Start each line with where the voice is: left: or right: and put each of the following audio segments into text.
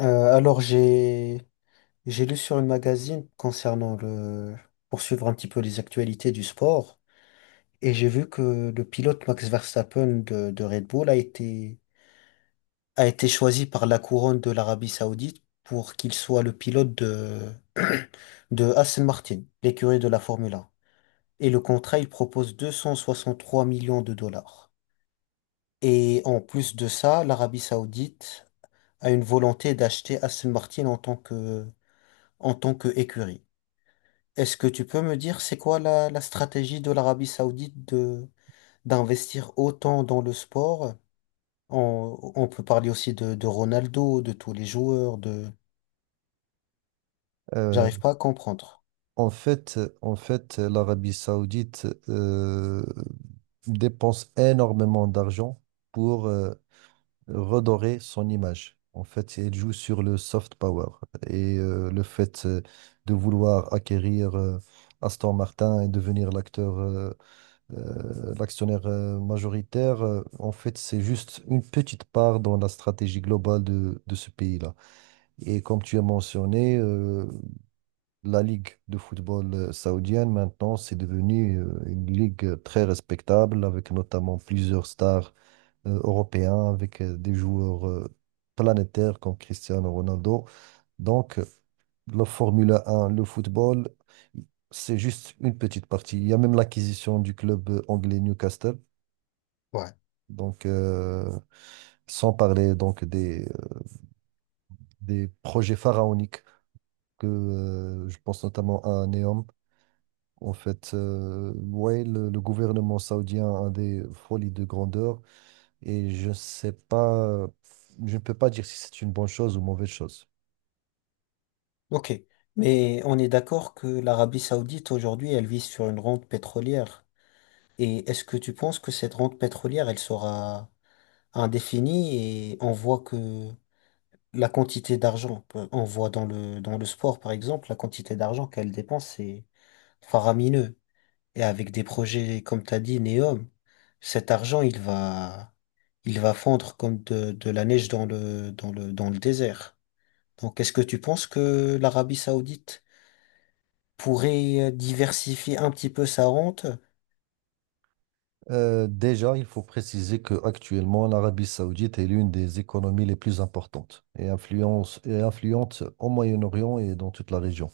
left: Alors j'ai lu sur une magazine concernant le poursuivre un petit peu les actualités du sport. Et j'ai vu que le pilote Max Verstappen de Red Bull a été choisi par la couronne de l'Arabie Saoudite pour qu'il soit le pilote de Aston Martin, l'écurie de la Formule 1. Et le contrat, il propose 263 millions de dollars. Et en plus de ça, l'Arabie Saoudite a une volonté d'acheter Aston Martin en tant que écurie. Est-ce que tu peux me dire c'est quoi la stratégie de l'Arabie Saoudite de d'investir autant dans le sport? On peut parler aussi de Ronaldo, de tous les joueurs, de...
right: Euh,
left: J'arrive pas à comprendre.
right: en fait, l'Arabie Saoudite dépense énormément d'argent pour redorer son image. En fait, elle joue sur le soft power et le fait de vouloir acquérir Aston Martin et devenir l'actionnaire majoritaire, en fait, c'est juste une petite part dans la stratégie globale de ce pays-là. Et comme tu as mentionné, la ligue de football saoudienne, maintenant, c'est devenu une ligue très respectable, avec notamment plusieurs stars européens, avec des joueurs planétaires comme Cristiano Ronaldo. Donc, la Formule 1, le football, c'est juste une petite partie. Il y a même l'acquisition du club anglais Newcastle.
left: Ouais.
right: Donc, sans parler donc des projets pharaoniques que je pense notamment à Neom. En fait, ouais, le gouvernement saoudien a des folies de grandeur et je ne sais pas, je ne peux pas dire si c'est une bonne chose ou mauvaise chose.
left: Ok. Mais on est d'accord que l'Arabie Saoudite aujourd'hui, elle vise sur une rente pétrolière. Et est-ce que tu penses que cette rente pétrolière, elle sera indéfinie? Et on voit que la quantité d'argent, on voit dans le sport par exemple, la quantité d'argent qu'elle dépense, c'est faramineux. Et avec des projets, comme tu as dit, Neom, cet argent, il va fondre comme de la neige dans le désert. Donc, est-ce que tu penses que l'Arabie Saoudite pourrait diversifier un petit peu sa rente?
right: Déjà, il faut préciser que actuellement, l'Arabie saoudite est l'une des économies les plus importantes et, influence, et influente au Moyen-Orient et dans toute la région.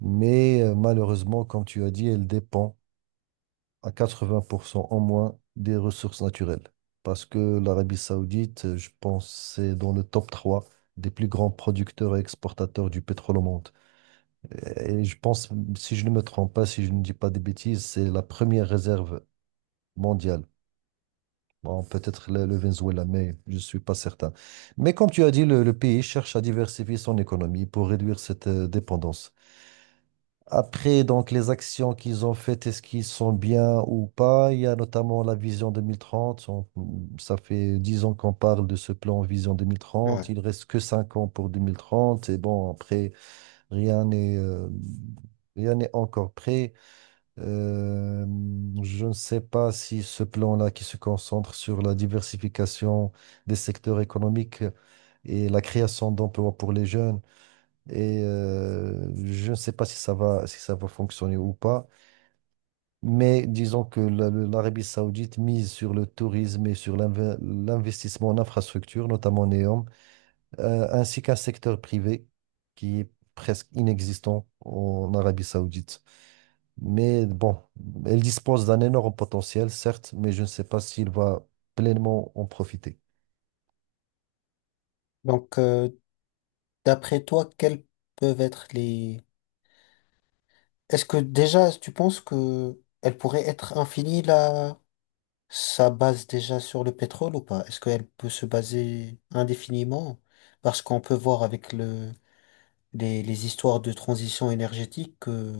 right: Mais malheureusement, comme tu as dit, elle dépend à 80% en moins des ressources naturelles. Parce que l'Arabie Saoudite, je pense, c'est dans le top 3 des plus grands producteurs et exportateurs du pétrole au monde. Et je pense, si je ne me trompe pas, si je ne dis pas des bêtises, c'est la première réserve mondiale. Bon, peut-être le Venezuela, mais je ne suis pas certain. Mais comme tu as dit, le pays cherche à diversifier son économie pour réduire cette dépendance. Après, donc, les actions qu'ils ont faites, est-ce qu'ils sont bien ou pas? Il y a notamment la vision 2030. Ça fait 10 ans qu'on parle de ce plan vision 2030.
left: Ouais.
right: Il reste que 5 ans pour 2030. Et bon, après, rien n'est euh, rien n'est encore prêt. Euh, je ne sais pas si ce plan-là qui se concentre sur la diversification des secteurs économiques et la création d'emplois pour les jeunes. Et je ne sais pas si ça va fonctionner ou pas, mais disons que l'Arabie Saoudite mise sur le tourisme et sur l'investissement en infrastructure, notamment en NEOM, ainsi qu'un secteur privé qui est presque inexistant en Arabie Saoudite. Mais bon, elle dispose d'un énorme potentiel, certes, mais je ne sais pas s'il va pleinement en profiter.
left: Donc, d'après toi, quelles peuvent être les... Est-ce que déjà, tu penses que elle pourrait être infinie, là, sa base déjà sur le pétrole ou pas? Est-ce qu'elle peut se baser indéfiniment? Parce qu'on peut voir avec le les histoires de transition énergétique que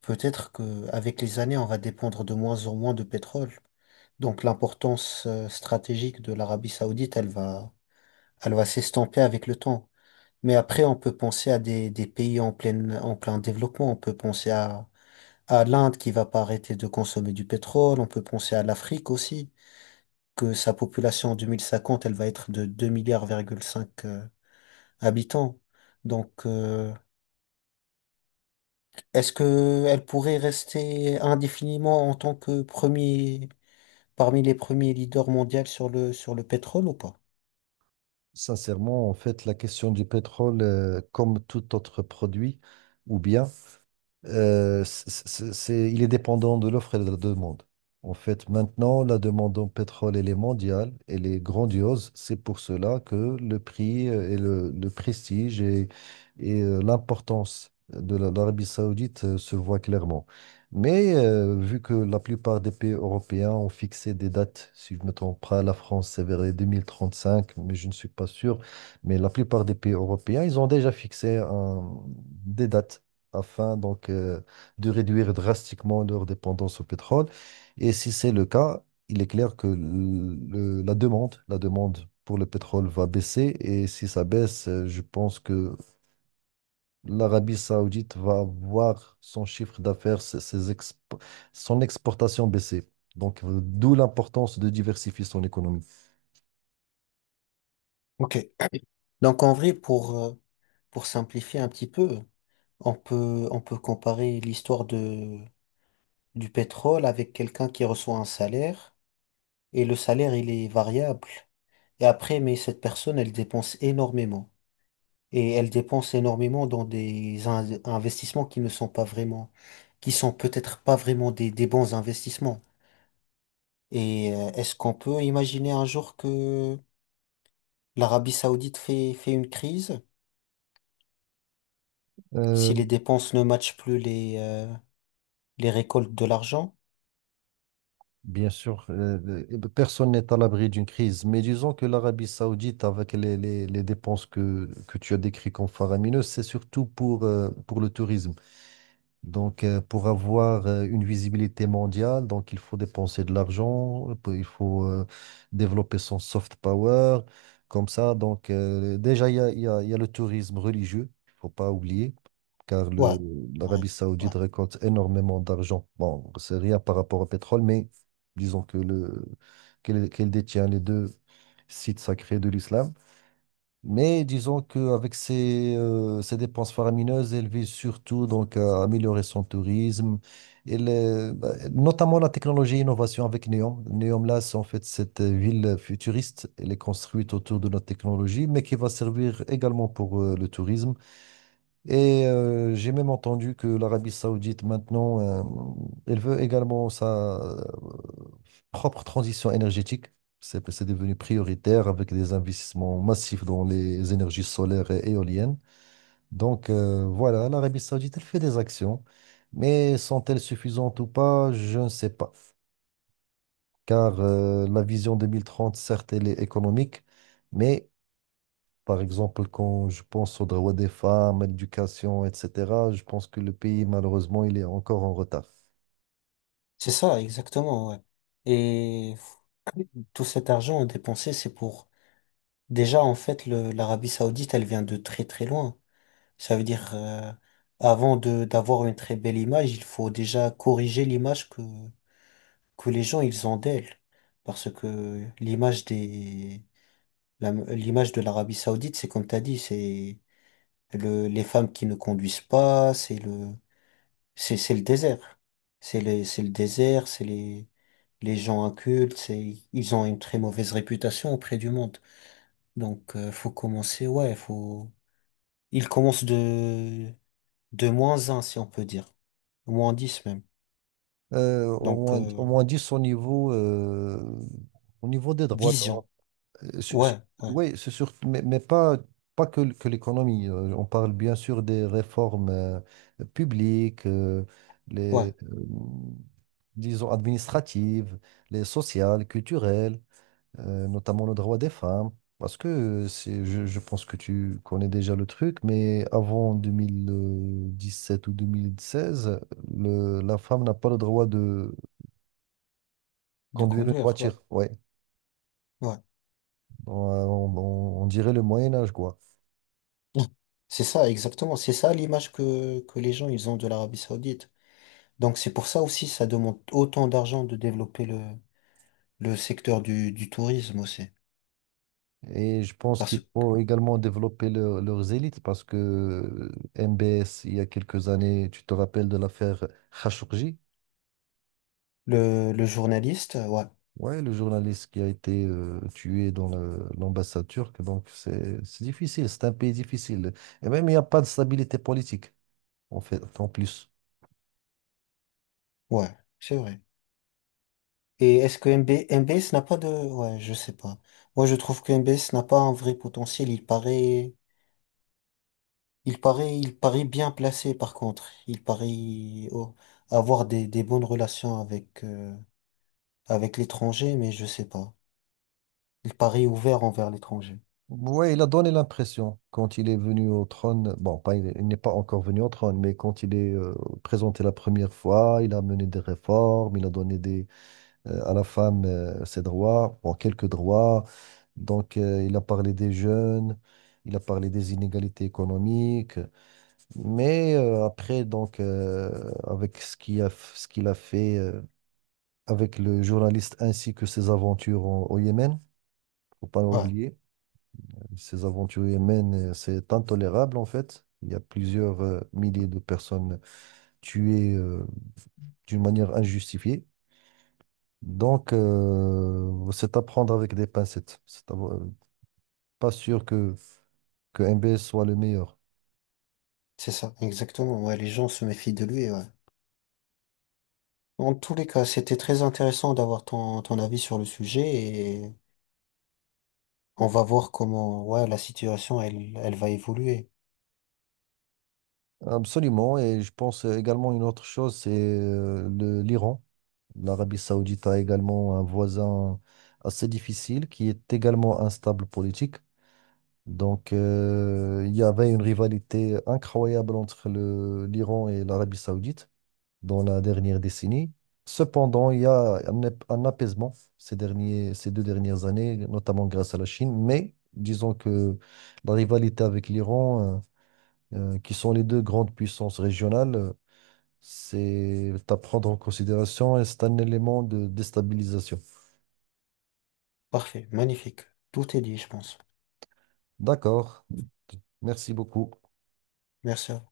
left: peut-être que avec les années, on va dépendre de moins en moins de pétrole. Donc l'importance stratégique de l'Arabie Saoudite, elle va s'estomper avec le temps. Mais après, on peut penser à des pays en plein développement. On peut penser à l'Inde qui va pas arrêter de consommer du pétrole. On peut penser à l'Afrique aussi, que sa population en 2050 elle va être de deux virgule cinq milliards,5 habitants. Donc, est-ce que elle pourrait rester indéfiniment en tant que premier, parmi les premiers leaders mondiaux sur le pétrole ou pas?
right: Sincèrement, en fait, la question du pétrole, comme tout autre produit, ou bien. Il est dépendant de l'offre et de la demande. En fait, maintenant, la demande en pétrole, elle est mondiale, elle est grandiose. C'est pour cela que le prix et le prestige et, l'importance de l'Arabie Saoudite se voient clairement. Mais vu que la plupart des pays européens ont fixé des dates, si je ne me trompe pas, la France, c'est vers les 2035, mais je ne suis pas sûr. Mais la plupart des pays européens, ils ont déjà fixé des dates afin donc de réduire drastiquement leur dépendance au pétrole. Et si c'est le cas, il est clair que la demande pour le pétrole va baisser. Et si ça baisse, je pense que l'Arabie Saoudite va voir son chiffre d'affaires, son exportation baisser. Donc, d'où l'importance de diversifier son économie.
left: Ok. Donc en vrai, pour simplifier un petit peu, on peut comparer l'histoire du pétrole avec quelqu'un qui reçoit un salaire, et le salaire, il est variable. Et après, mais cette personne, elle dépense énormément. Et elle dépense énormément dans des investissements qui ne sont pas vraiment, qui sont peut-être pas vraiment des bons investissements. Et est-ce qu'on peut imaginer un jour que l'Arabie Saoudite fait une crise
right: Euh,
left: si les dépenses ne matchent plus les récoltes de l'argent?
right: Bien sûr, personne n'est à l'abri d'une crise, mais disons que l'Arabie Saoudite, avec les dépenses que tu as décrites comme faramineuses, c'est surtout pour le tourisme. Donc, pour avoir une visibilité mondiale, donc il faut dépenser de l'argent, il faut développer son soft power, comme ça. Donc, déjà, il y a, il y a- il y a le tourisme religieux, il ne faut pas oublier car
left: Ouais, c'est vrai.
right: l'Arabie
left: Ouais.
right: Saoudite récolte énormément d'argent. Bon, c'est rien par rapport au pétrole, mais disons que qu'elle détient les deux sites sacrés de l'islam. Mais disons qu'avec ses dépenses faramineuses, elle vise surtout donc à améliorer son tourisme, et bah, notamment la technologie et l'innovation avec Neom. Neom, là, c'est en fait cette ville futuriste. Elle est construite autour de notre technologie, mais qui va servir également pour le tourisme et j'ai même entendu que l'Arabie Saoudite, maintenant, elle veut également sa propre transition énergétique. C'est devenu prioritaire avec des investissements massifs dans les énergies solaires et éoliennes. Donc voilà, l'Arabie Saoudite, elle fait des actions, mais sont-elles suffisantes ou pas? Je ne sais pas. Car la vision 2030, certes, elle est économique, mais par exemple, quand je pense aux droits des femmes, à l'éducation, etc., je pense que le pays, malheureusement, il est encore en retard.
left: C'est ça, exactement, ouais. Et tout cet argent dépensé, c'est pour... Déjà, en fait, l'Arabie Saoudite, elle vient de très très loin. Ça veut dire, avant de d'avoir une très belle image, il faut déjà corriger l'image que les gens, ils ont d'elle. Parce que l'image des... L'image de l'Arabie Saoudite, c'est comme t'as dit, c'est le, les femmes qui ne conduisent pas, c'est le, c'est le désert. C'est les, c'est le désert, c'est les gens incultes, c'est, ils ont une très mauvaise réputation auprès du monde. Donc, faut commencer, ouais, faut, ils commencent de -1 si on peut dire. -10 même.
right: Euh, au
left: Donc,
right: moins, au moins 10 au niveau des droits.
left: vision. Ouais, ouais,
right: Oui, c'est sûr, mais pas que l'économie. On parle bien sûr des réformes publiques,
left: ouais.
right: les, euh, disons, administratives, les sociales, culturelles. Notamment le droit des femmes, parce que je pense que tu connais déjà le truc, mais avant 2017 ou 2016, la femme n'a pas le droit de
left: De
right: conduire une
left: conduire, ouais,
right: voiture, ouais,
left: ouais.
right: on, on dirait le Moyen Âge, quoi.
left: Mm. C'est ça, exactement. C'est ça l'image que les gens, ils ont de l'Arabie Saoudite. Donc, c'est pour ça aussi, ça demande autant d'argent de développer le secteur du tourisme aussi.
right: Et je pense qu'il
left: Parce que
right: faut également développer leurs élites, parce que MBS, il y a quelques années, tu te rappelles de l'affaire Khashoggi.
left: le journaliste, ouais,
right: Ouais, le journaliste qui a été tué dans l'ambassade turque, donc c'est difficile, c'est un pays difficile. Et même il n'y a pas de stabilité politique, en fait, en plus.
left: ouais, c'est vrai. Et est-ce que MBS n'a pas de... Ouais, je sais pas. Moi, je trouve que MBS n'a pas un vrai potentiel. Il paraît bien placé, par contre. Il paraît oh, avoir des bonnes relations avec, avec l'étranger, mais je sais pas. Il paraît ouvert envers l'étranger.
right: Ouais, il a donné l'impression, quand il est venu au trône, bon, pas, il n'est pas encore venu au trône, mais quand il est présenté la première fois, il a mené des réformes, il a donné à la femme ses droits, bon, quelques droits. Donc, il a parlé des jeunes, il a parlé des inégalités économiques. Mais après, donc, avec ce qu'il a fait avec le journaliste ainsi que ses aventures au Yémen, faut pas
left: Ouais,
right: l'oublier, ses aventures au Yémen, c'est intolérable en fait. Il y a plusieurs milliers de personnes tuées d'une manière injustifiée. Donc, c'est à prendre avec des pincettes. Pas sûr que MBS soit le meilleur.
left: c'est ça, exactement. Ouais, les gens se méfient de lui, ouais. En tous les cas, c'était très intéressant d'avoir ton avis sur le sujet. On va voir comment, ouais, la situation, elle va évoluer.
right: Absolument, et je pense également une autre chose, c'est l'Iran. L'Arabie Saoudite a également un voisin assez difficile qui est également instable politique. Donc, il y avait une rivalité incroyable entre l'Iran et l'Arabie Saoudite dans la dernière décennie. Cependant, il y a un apaisement ces 2 dernières années, notamment grâce à la Chine. Mais disons que la rivalité avec l'Iran, qui sont les deux grandes puissances régionales, c'est à prendre en considération et c'est un élément de déstabilisation.
left: Parfait, magnifique. Tout est dit, je pense.
right: D'accord. Merci beaucoup.
left: Merci. À